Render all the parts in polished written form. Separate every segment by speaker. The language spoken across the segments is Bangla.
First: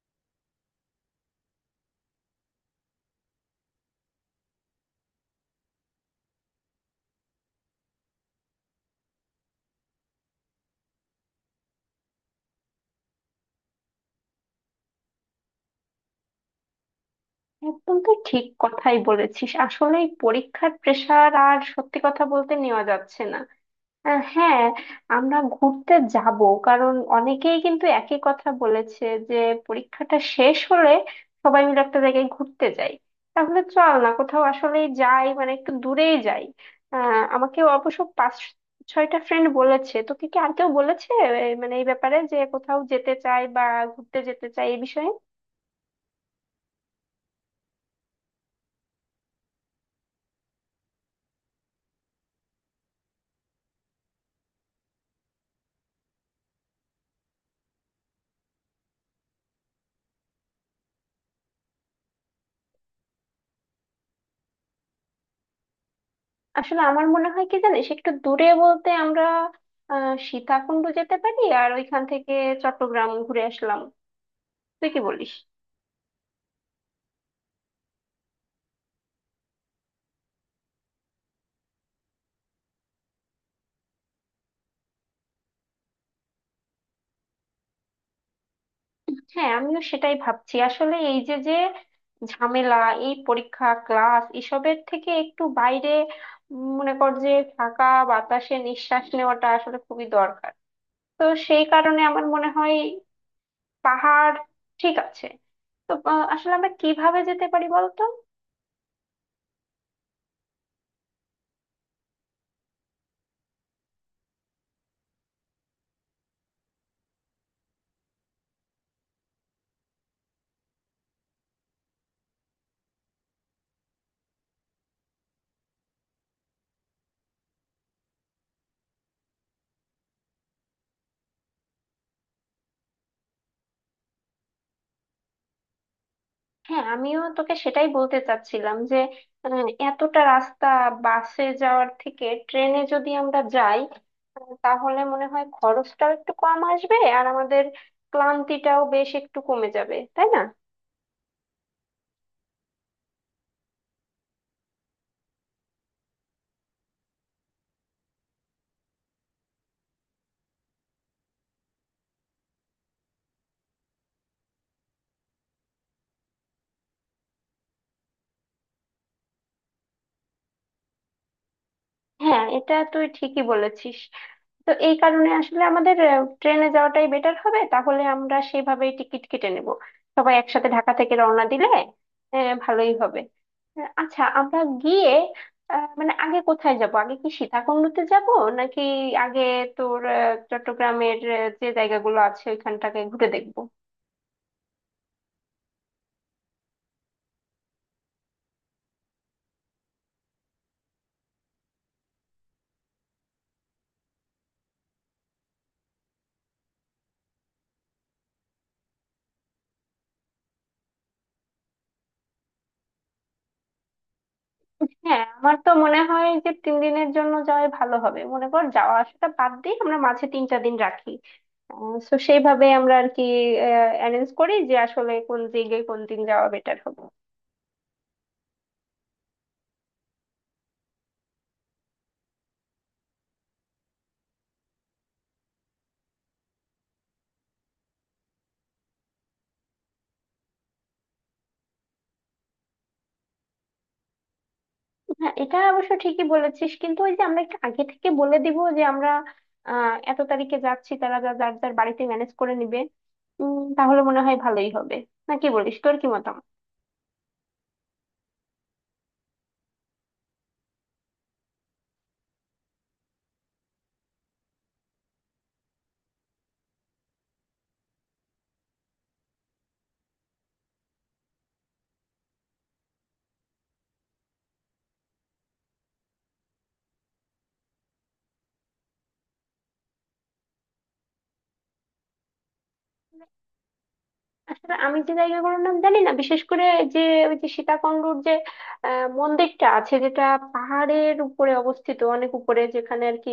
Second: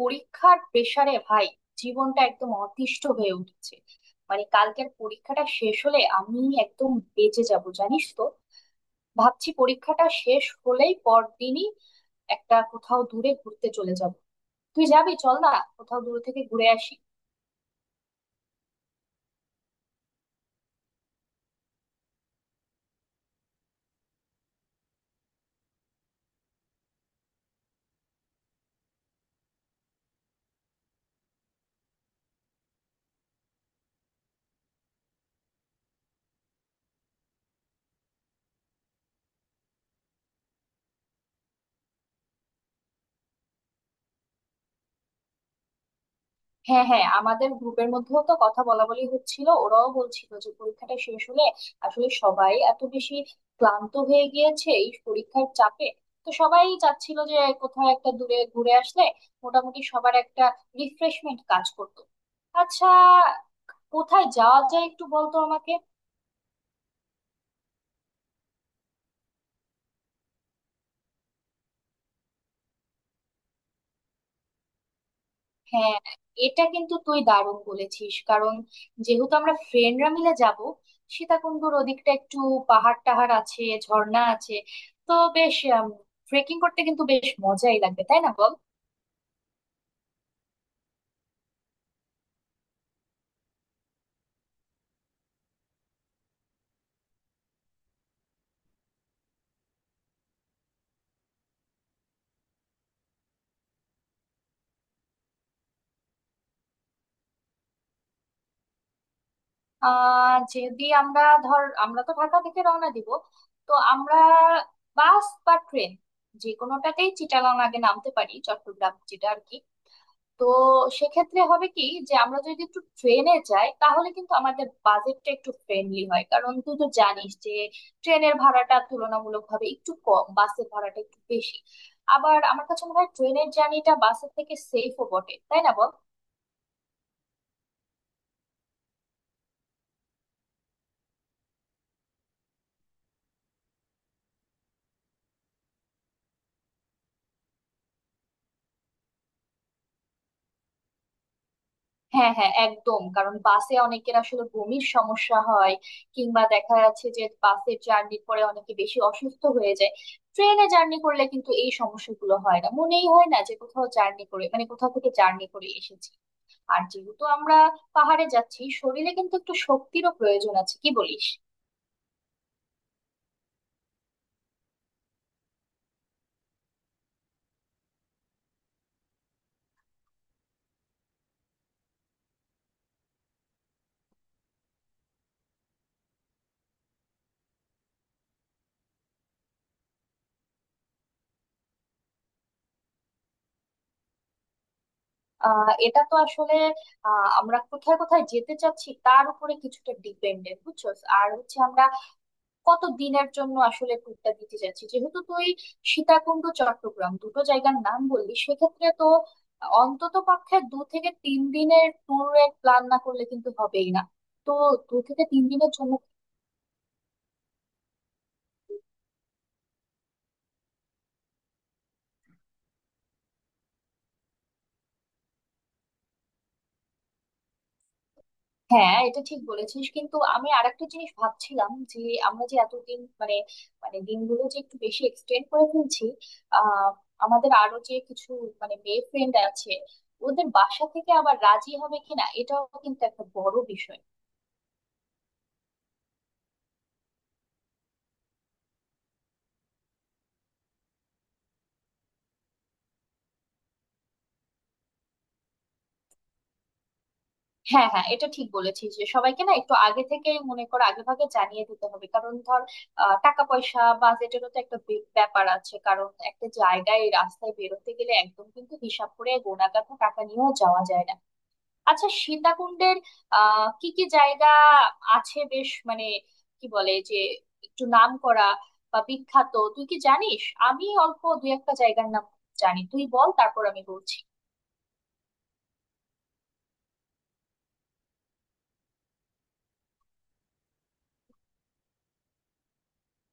Speaker 1: পরীক্ষার প্রেসারে ভাই জীবনটা একদম অতিষ্ঠ হয়ে উঠেছে। মানে কালকের পরীক্ষাটা শেষ হলে আমি একদম বেঁচে যাব জানিস তো। ভাবছি পরীক্ষাটা শেষ হলেই পরদিনই একটা কোথাও দূরে ঘুরতে চলে যাব। তুই যাবি চল না, কোথাও দূর থেকে ঘুরে আসি।
Speaker 2: একদম তুই ঠিক কথাই বলেছিস। আসলে এই পরীক্ষার প্রেশার আর সত্যি কথা বলতে নেওয়া যাচ্ছে না। হ্যাঁ, আমরা ঘুরতে যাব, কারণ অনেকেই কিন্তু একই কথা বলেছে যে পরীক্ষাটা শেষ হলে সবাই মিলে একটা জায়গায় ঘুরতে যাই। তাহলে চল না কোথাও, আসলে যাই, মানে একটু দূরেই যাই। আমাকে অবশ্য পাঁচ ছয়টা ফ্রেন্ড বলেছে, তোকে কি আর কেউ বলেছে মানে এই ব্যাপারে, যে কোথাও যেতে চাই বা ঘুরতে যেতে চাই, এই বিষয়ে?
Speaker 1: হ্যাঁ হ্যাঁ, আমাদের গ্রুপের মধ্যেও তো কথা বলা বলি হচ্ছিল, ওরাও বলছিল যে পরীক্ষাটা শেষ হলে আসলে সবাই এত বেশি ক্লান্ত হয়ে গিয়েছে এই পরীক্ষার চাপে। তো সবাই চাচ্ছিল যে কোথাও একটা দূরে ঘুরে আসলে মোটামুটি সবার একটা রিফ্রেশমেন্ট কাজ করতো। আচ্ছা, কোথায় যাওয়া যায় একটু বলতো আমাকে।
Speaker 2: আসলে আমার মনে হয় কি জানিস, একটু দূরে বলতে আমরা সীতাকুণ্ড যেতে পারি, আর ওইখান থেকে চট্টগ্রাম ঘুরে আসলাম। তুই কি বলিস?
Speaker 1: হ্যাঁ, এটা কিন্তু তুই দারুণ বলেছিস। কারণ যেহেতু আমরা ফ্রেন্ডরা মিলে যাব, সীতাকুণ্ডুর ওদিকটা একটু পাহাড় টাহাড় আছে, ঝর্ণা আছে, তো বেশ ট্রেকিং করতে কিন্তু বেশ মজাই লাগবে, তাই না বল।
Speaker 2: হ্যাঁ, আমিও সেটাই ভাবছি। আসলে এই যে যে ঝামেলা, এই পরীক্ষা ক্লাস এসবের থেকে একটু বাইরে, মনে কর যে ফাঁকা বাতাসে নিঃশ্বাস নেওয়াটা আসলে খুবই দরকার। তো সেই কারণে আমার মনে হয় পাহাড় ঠিক আছে। তো আসলে আমরা কিভাবে যেতে পারি বলতো?
Speaker 1: যদি আমরা, ধর আমরা তো ঢাকা থেকে রওনা দিব, তো আমরা বাস বা ট্রেন যে কোনোটাতেই চিটাগং আগে নামতে পারি, চট্টগ্রাম যেটা আর কি। তো সেক্ষেত্রে হবে কি, যে আমরা যদি একটু ট্রেনে যাই তাহলে কিন্তু আমাদের বাজেটটা একটু ফ্রেন্ডলি হয়। কারণ তুই তো জানিস যে ট্রেনের ভাড়াটা তুলনামূলকভাবে একটু কম, বাসের ভাড়াটা একটু বেশি। আবার আমার কাছে মনে হয় ট্রেনের জার্নিটা বাসের থেকে সেফও বটে, তাই না বল।
Speaker 2: হ্যাঁ, আমিও তোকে সেটাই বলতে চাচ্ছিলাম, যে এতটা রাস্তা বাসে যাওয়ার থেকে ট্রেনে যদি আমরা যাই, তাহলে মনে হয় খরচটাও একটু কম আসবে, আর আমাদের ক্লান্তিটাও বেশ একটু কমে যাবে, তাই না?
Speaker 1: হ্যাঁ হ্যাঁ একদম। কারণ বাসে অনেকের আসলে বমির সমস্যা হয়, কিংবা দেখা যাচ্ছে যে বাসের জার্নি পরে অনেকে বেশি অসুস্থ হয়ে যায়। ট্রেনে জার্নি করলে কিন্তু এই সমস্যাগুলো হয় না, মনেই হয় না যে কোথাও জার্নি করে, মানে কোথাও থেকে জার্নি করে এসেছি। আর যেহেতু আমরা পাহাড়ে যাচ্ছি, শরীরে কিন্তু একটু শক্তিরও প্রয়োজন আছে, কি বলিস।
Speaker 2: হ্যাঁ, এটা তুই ঠিকই বলেছিস। তো এই কারণে আসলে আমাদের ট্রেনে যাওয়াটাই বেটার হবে। তাহলে আমরা সেভাবেই টিকিট কেটে নেব। সবাই একসাথে ঢাকা থেকে রওনা দিলে ভালোই হবে। আচ্ছা, আমরা গিয়ে, মানে আগে কোথায় যাব? আগে কি সীতাকুণ্ডতে যাব, নাকি আগে তোর চট্টগ্রামের যে জায়গাগুলো আছে ওইখানটাকে ঘুরে দেখবো?
Speaker 1: এটা তো আসলে আমরা কোথায় কোথায় যেতে চাচ্ছি তার উপরে কিছুটা ডিপেন্ডেন্ট, বুঝছস। আর হচ্ছে আমরা কত দিনের জন্য আসলে ট্যুরটা দিতে যাচ্ছি। যেহেতু তুই সীতাকুণ্ড চট্টগ্রাম দুটো জায়গার নাম বললি, সেক্ষেত্রে তো অন্তত পক্ষে দু থেকে তিন দিনের ট্যুরের প্ল্যান না করলে কিন্তু হবেই না। তো দু
Speaker 2: হ্যাঁ,
Speaker 1: থেকে তিন
Speaker 2: আমার তো
Speaker 1: দিনের জন্য।
Speaker 2: মনে হয় যে 3 দিনের জন্য যাওয়াই ভালো হবে। মনে কর, যাওয়া আসাটা বাদ দিয়ে আমরা মাঝে 3টা দিন রাখি। তো সেইভাবে আমরা আর কি অ্যারেঞ্জ করি যে আসলে কোন দিকে কোন দিন যাওয়া বেটার হবে।
Speaker 1: হ্যাঁ, এটা ঠিক বলেছিস, কিন্তু আমি আরেকটা জিনিস ভাবছিলাম যে আমরা যে এতদিন মানে মানে দিনগুলো যে একটু বেশি এক্সটেন্ড করে ফেলছি। আহ আমাদের আরো যে কিছু মানে মেয়ে ফ্রেন্ড আছে, ওদের বাসা থেকে আবার রাজি হবে কিনা, এটাও কিন্তু একটা বড় বিষয়।
Speaker 2: হ্যাঁ, এটা অবশ্য ঠিকই বলেছিস, কিন্তু ওই যে আমরা একটু আগে থেকে বলে দিব যে আমরা এত তারিখে যাচ্ছি, তারা যা যার যার বাড়িতে ম্যানেজ করে নিবে। তাহলে মনে হয় ভালোই হবে, না কি বলিস? তোর কি মতামত?
Speaker 1: হ্যাঁ হ্যাঁ, এটা ঠিক বলেছিস যে সবাইকে না একটু আগে থেকে, মনে কর আগে ভাগে জানিয়ে দিতে হবে। কারণ ধর, টাকা পয়সা বাজেটেরও তো একটা ব্যাপার আছে। কারণ একটা জায়গায় রাস্তায় বেরোতে গেলে একদম কিন্তু হিসাব করে গোনা কাটা টাকা নিয়েও যাওয়া যায় না। আচ্ছা, সীতাকুণ্ডের কি কি জায়গা আছে বেশ মানে কি বলে যে একটু নাম করা বা বিখ্যাত, তুই কি জানিস? আমি অল্প দুই একটা জায়গার নাম জানি, তুই বল তারপর আমি বলছি।
Speaker 2: আসলে আমি যে জায়গাগুলোর নাম জানি না, বিশেষ করে, যে ওই যে সীতাকুণ্ডুর যে মন্দিরটা আছে যেটা পাহাড়ের উপরে অবস্থিত, অনেক উপরে, যেখানে আর কি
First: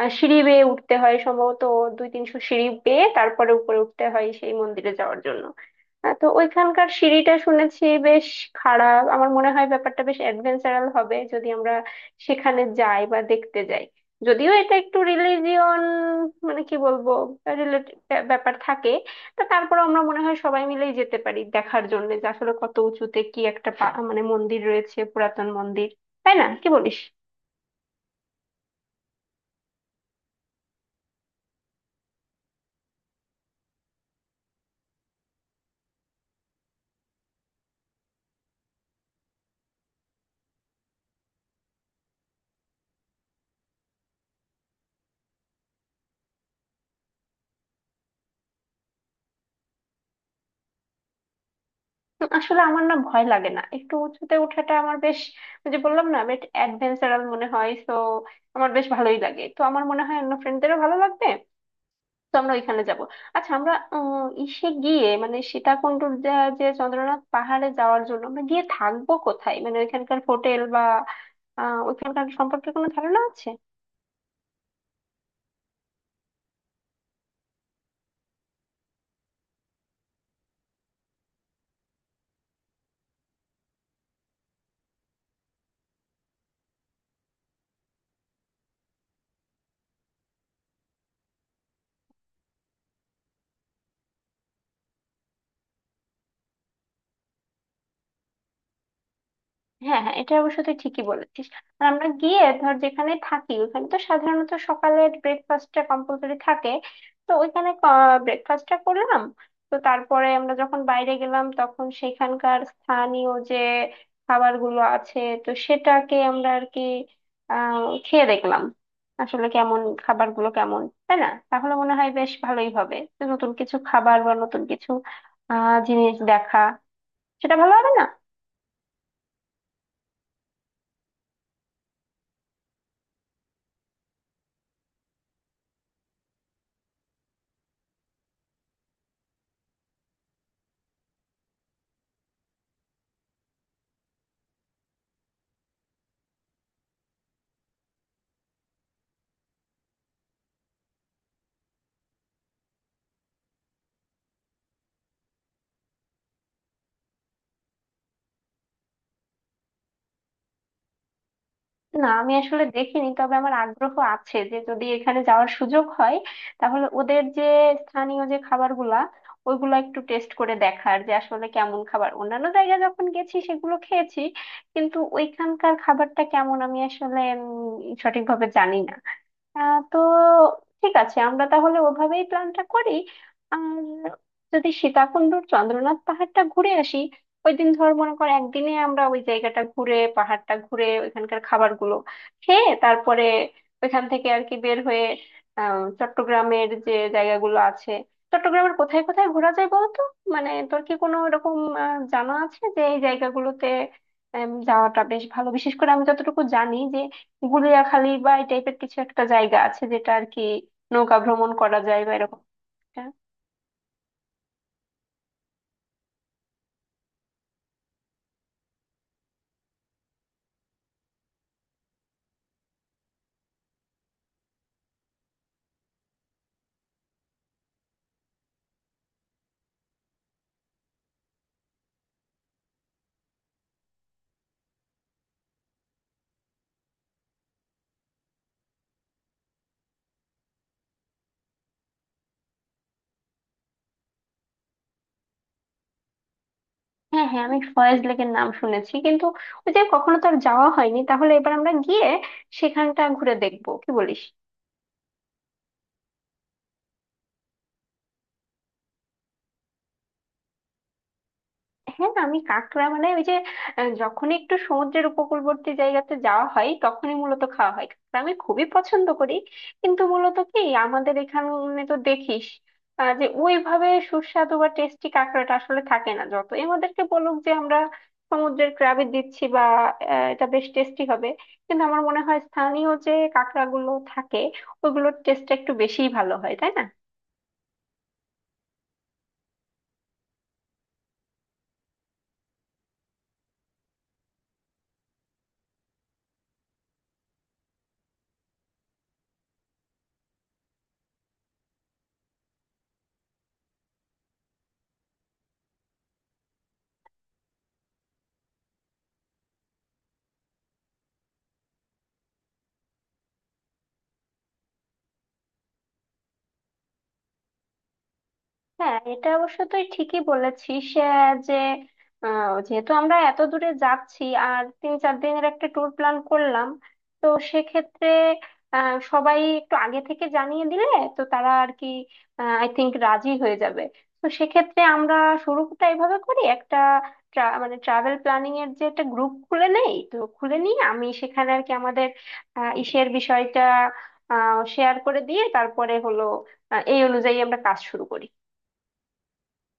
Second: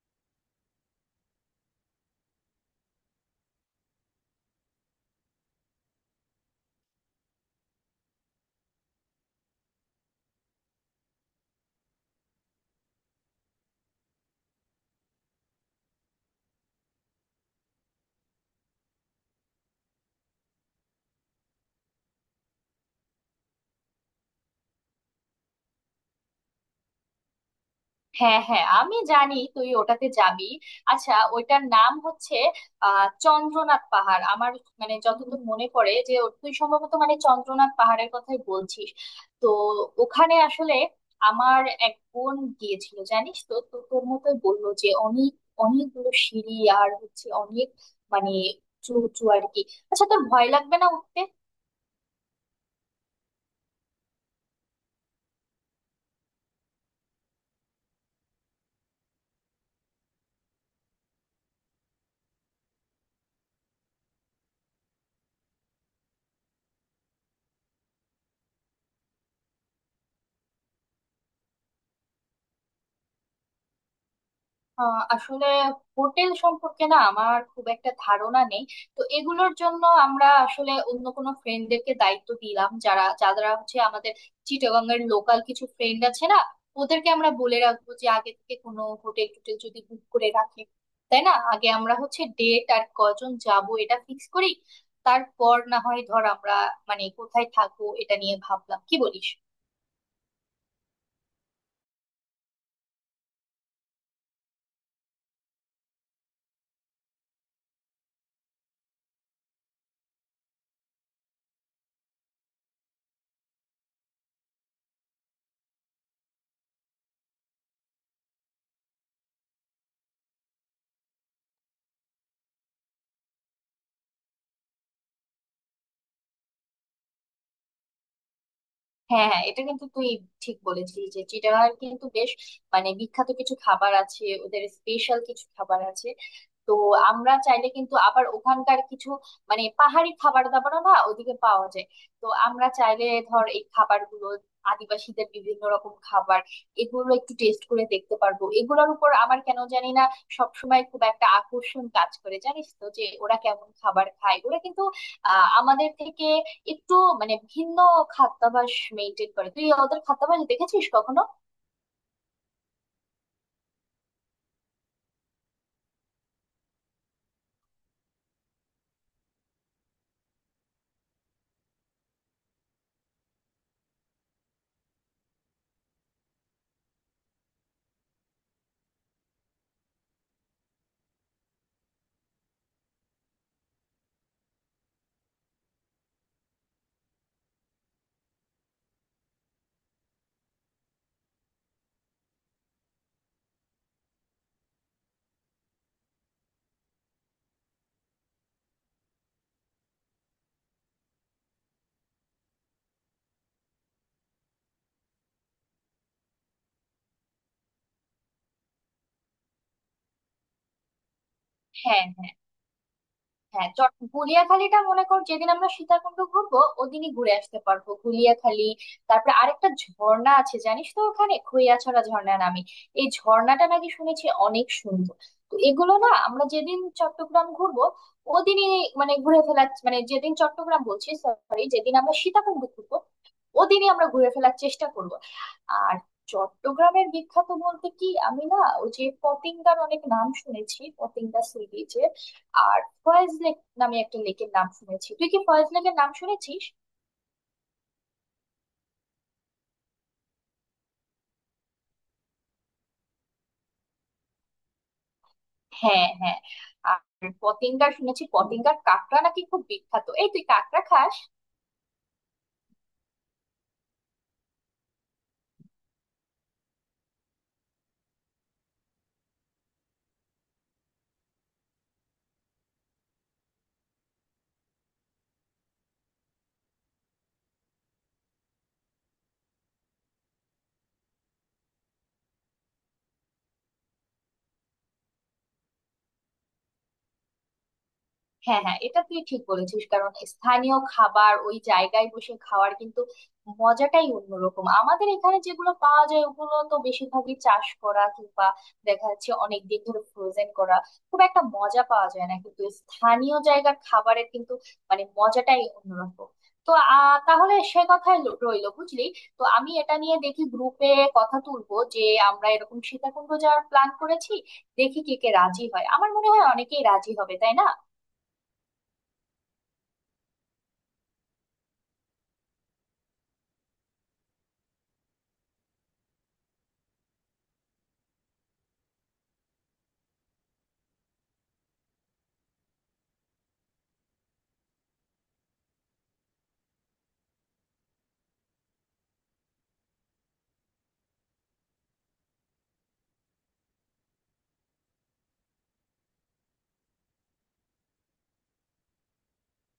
Speaker 2: সিঁড়ি বেয়ে উঠতে হয়, সম্ভবত দুই তিনশো সিঁড়ি বেয়ে তারপরে উপরে উঠতে হয় সেই মন্দিরে যাওয়ার জন্য। তো ওইখানকার সিঁড়িটা শুনেছি বেশ খারাপ। আমার মনে হয় ব্যাপারটা বেশ অ্যাডভেঞ্চারাল হবে যদি আমরা সেখানে যাই বা দেখতে যাই। যদিও এটা একটু রিলিজিয়ন, মানে কি বলবো, রিলেটেড ব্যাপার থাকে। তা তারপর আমরা মনে হয় সবাই মিলেই যেতে পারি দেখার জন্য, যে আসলে কত উঁচুতে কি একটা মানে মন্দির রয়েছে, পুরাতন মন্দির। তাই না? কি বলিস?
Speaker 1: হ্যাঁ হ্যাঁ, আমি জানি তুই ওটাতে যাবি। আচ্ছা, ওইটার নাম হচ্ছে চন্দ্রনাথ পাহাড়। আমার মানে যতদূর মনে পড়ে যে তুই সম্ভবত মানে চন্দ্রনাথ পাহাড়ের কথাই বলছিস। তো ওখানে আসলে আমার এক বোন গিয়েছিল জানিস তো, তো তোর মতোই বললো যে অনেক, অনেকগুলো সিঁড়ি, আর হচ্ছে অনেক মানে উঁচু উঁচু আর কি। আচ্ছা তোর ভয় লাগবে না উঠতে?
Speaker 2: আসলে আমার না ভয় লাগে না। একটু উঁচুতে ওঠাটা আমার বেশ, ওই যে বললাম না, বেশ অ্যাডভেঞ্চারাল মনে হয় তো। আমার বেশ ভালোই লাগে। তো আমার মনে হয় অন্য ফ্রেন্ডদেরও ভালো লাগবে। তো আমরা ওইখানে যাব। আচ্ছা, আমরা ইসে গিয়ে, মানে সীতাকুণ্ডুর যে যে চন্দ্রনাথ পাহাড়ে যাওয়ার জন্য আমরা গিয়ে থাকবো কোথায়? মানে ওইখানকার হোটেল বা ওইখানকার সম্পর্কে কোনো ধারণা আছে?
Speaker 1: আসলে হোটেল সম্পর্কে না আমার খুব একটা ধারণা নেই। তো এগুলোর জন্য আমরা আসলে অন্য কোনো ফ্রেন্ডদেরকে দায়িত্ব দিলাম, যারা যারা হচ্ছে আমাদের চিটাগাং এর লোকাল কিছু ফ্রেন্ড আছে না, ওদেরকে আমরা বলে রাখবো যে আগে থেকে কোনো হোটেল টোটেল যদি বুক করে রাখে। তাই না, আগে আমরা হচ্ছে ডেট আর কজন যাব এটা ফিক্স করি, তারপর না হয় ধর আমরা মানে কোথায় থাকবো এটা নিয়ে ভাবলাম, কি বলিস।
Speaker 2: হ্যাঁ, হ্যাঁ, এটা অবশ্য তুই ঠিকই বলেছিস। আর আমরা গিয়ে ধর যেখানে থাকি, ওখানে তো সাধারণত সকালের ব্রেকফাস্টটা কম্পালসরি থাকে। তো ওইখানে ব্রেকফাস্টটা করলাম। তো তারপরে আমরা যখন বাইরে গেলাম, তখন সেখানকার স্থানীয় যে খাবারগুলো আছে, তো সেটাকে আমরা আর কি আহ খেয়ে দেখলাম আসলে কেমন, খাবারগুলো কেমন, তাই না? তাহলে মনে হয় বেশ ভালোই হবে। তো নতুন কিছু খাবার বা নতুন কিছু জিনিস দেখা, সেটা ভালো হবে না?
Speaker 1: হ্যাঁ হ্যাঁ, এটা কিন্তু তুই ঠিক বলেছিস যে চিটাগাং কিন্তু বেশ মানে বিখ্যাত কিছু খাবার আছে, ওদের স্পেশাল কিছু খাবার আছে। তো আমরা চাইলে কিন্তু আবার ওখানকার কিছু মানে পাহাড়ি খাবার দাবারও না ওদিকে পাওয়া যায়। তো আমরা চাইলে ধর এই খাবারগুলো, আদিবাসীদের বিভিন্ন রকম খাবার, এগুলো একটু টেস্ট করে দেখতে পারবো। এগুলোর উপর আমার কেন জানি না সবসময় খুব একটা আকর্ষণ কাজ করে জানিস তো, যে ওরা কেমন খাবার খায়। ওরা কিন্তু আমাদের থেকে একটু মানে ভিন্ন খাদ্যাভ্যাস মেনটেন করে। তুই ওদের খাদ্যাভ্যাস দেখেছিস কখনো?
Speaker 2: না, আমি আসলে দেখিনি, তবে আমার আগ্রহ আছে যে যদি এখানে যাওয়ার সুযোগ হয় তাহলে ওদের যে স্থানীয় যে খাবারগুলা, ওইগুলো একটু টেস্ট করে দেখার, যে আসলে কেমন খাবার। অন্যান্য জায়গায় যখন গেছি সেগুলো খেয়েছি, কিন্তু ওইখানকার খাবারটা কেমন আমি আসলে সঠিকভাবে জানি না। তো ঠিক আছে, আমরা তাহলে ওভাবেই প্ল্যানটা করি। আর যদি সীতাকুণ্ডুর চন্দ্রনাথ পাহাড়টা ঘুরে আসি, ওই দিন, ধর মনে কর, একদিনে আমরা ওই জায়গাটা ঘুরে, পাহাড়টা ঘুরে, ওইখানকার খাবারগুলো খেয়ে, তারপরে ওইখান থেকে আর কি বের হয়ে চট্টগ্রামের যে জায়গাগুলো আছে। চট্টগ্রামের কোথায় কোথায় ঘোরা যায় বলতো? মানে তোর কি কোনো এরকম জানা আছে যে এই জায়গাগুলোতে যাওয়াটা বেশ ভালো? বিশেষ করে আমি যতটুকু জানি, গুলিয়াখালী বা এই টাইপের কিছু একটা জায়গা আছে যেটা আর কি নৌকা ভ্রমণ করা যায়
Speaker 1: হ্যাঁ
Speaker 2: বা এরকম একটা।
Speaker 1: হ্যাঁ, গুলিয়াখালীটা মনে কর যেদিন আমরা সীতাকুণ্ড ঘুরবো ওদিনই ঘুরে আসতে পারবো গুলিয়াখালী। তারপরে আরেকটা ঝর্ণা আছে জানিস তো ওখানে, খৈয়াছড়া ঝর্ণা নামে। এই ঝর্ণাটা নাকি শুনেছি অনেক সুন্দর। তো এগুলো না আমরা যেদিন চট্টগ্রাম ঘুরবো ওদিনই মানে ঘুরে ফেলা, মানে যেদিন চট্টগ্রাম বলছি, সরি যেদিন আমরা সীতাকুণ্ড ঘুরবো ওদিনই আমরা ঘুরে ফেলার চেষ্টা করব। আর চট্টগ্রামের বিখ্যাত বলতে কি, আমি না ওই যে পতেঙ্গার অনেক নাম শুনেছি, পতেঙ্গা সি বিচের। আর ফয়েজ লেক নামে একটা লেকের নাম শুনেছি, তুই কি ফয়েজ লেকের নাম শুনেছিস?
Speaker 2: হ্যাঁ, হ্যাঁ, আমি ফয়েজ লেকের নাম শুনেছি, কিন্তু ওই যে কখনো তো আর যাওয়া হয়নি। তাহলে এবার আমরা গিয়ে সেখানটা ঘুরে দেখবো, কি বলিস?
Speaker 1: হ্যাঁ হ্যাঁ। আর পতেঙ্গার শুনেছি পতেঙ্গার কাঁকড়া নাকি খুব বিখ্যাত, এই তুই কাঁকড়া খাস?
Speaker 2: হ্যাঁ, আমি কাঁকড়া, মানে ওই যে, যখনই একটু সমুদ্রের উপকূলবর্তী জায়গাতে যাওয়া হয় তখনই মূলত খাওয়া হয় কাঁকড়া, আমি খুবই পছন্দ করি। কিন্তু মূলত কি, আমাদের এখানে তো দেখিস, যে ওইভাবে সুস্বাদু বা টেস্টি কাঁকড়াটা আসলে থাকে না। যতই আমাদেরকে বলুক যে আমরা সমুদ্রের ক্র্যাবে দিচ্ছি, বা এটা বেশ টেস্টি হবে, কিন্তু আমার মনে হয় স্থানীয় যে কাঁকড়াগুলো থাকে ওইগুলোর টেস্টটা একটু বেশিই ভালো হয়, তাই না?
Speaker 1: হ্যাঁ হ্যাঁ, এটা তুই ঠিক বলেছিস। কারণ স্থানীয় খাবার ওই জায়গায় বসে খাওয়ার কিন্তু মজাটাই অন্যরকম। আমাদের এখানে যেগুলো পাওয়া যায় ওগুলো তো বেশিরভাগই চাষ করা, কিংবা দেখা যাচ্ছে অনেক দিন ধরে ফ্রোজেন করা, খুব একটা মজা পাওয়া যায় না। কিন্তু স্থানীয় জায়গার খাবারের কিন্তু মানে মজাটাই অন্যরকম। তো তাহলে সে কথাই রইলো বুঝলি। তো আমি এটা নিয়ে দেখি গ্রুপে কথা তুলবো যে আমরা এরকম সীতাকুণ্ড যাওয়ার প্ল্যান করেছি, দেখি কে কে রাজি হয়, আমার মনে হয় অনেকেই রাজি হবে, তাই না।
Speaker 2: হ্যাঁ, এটা অবশ্য তুই ঠিকই বলেছিস। যে যেহেতু আমরা এত দূরে যাচ্ছি, আর তিন চার দিনের একটা ট্যুর প্ল্যান করলাম, তো সেক্ষেত্রে সবাই একটু আগে থেকে জানিয়ে দিলে তো তারা আর কি আই থিংক রাজি হয়ে যাবে। তো সেক্ষেত্রে আমরা শুরুটা এইভাবে করি। একটা মানে ট্রাভেল প্ল্যানিং এর যে একটা গ্রুপ খুলে নেই, তো খুলে নিয়ে আমি সেখানে আর কি আমাদের ইসের বিষয়টা শেয়ার করে দিয়ে, তারপরে হলো এই অনুযায়ী আমরা কাজ শুরু করি।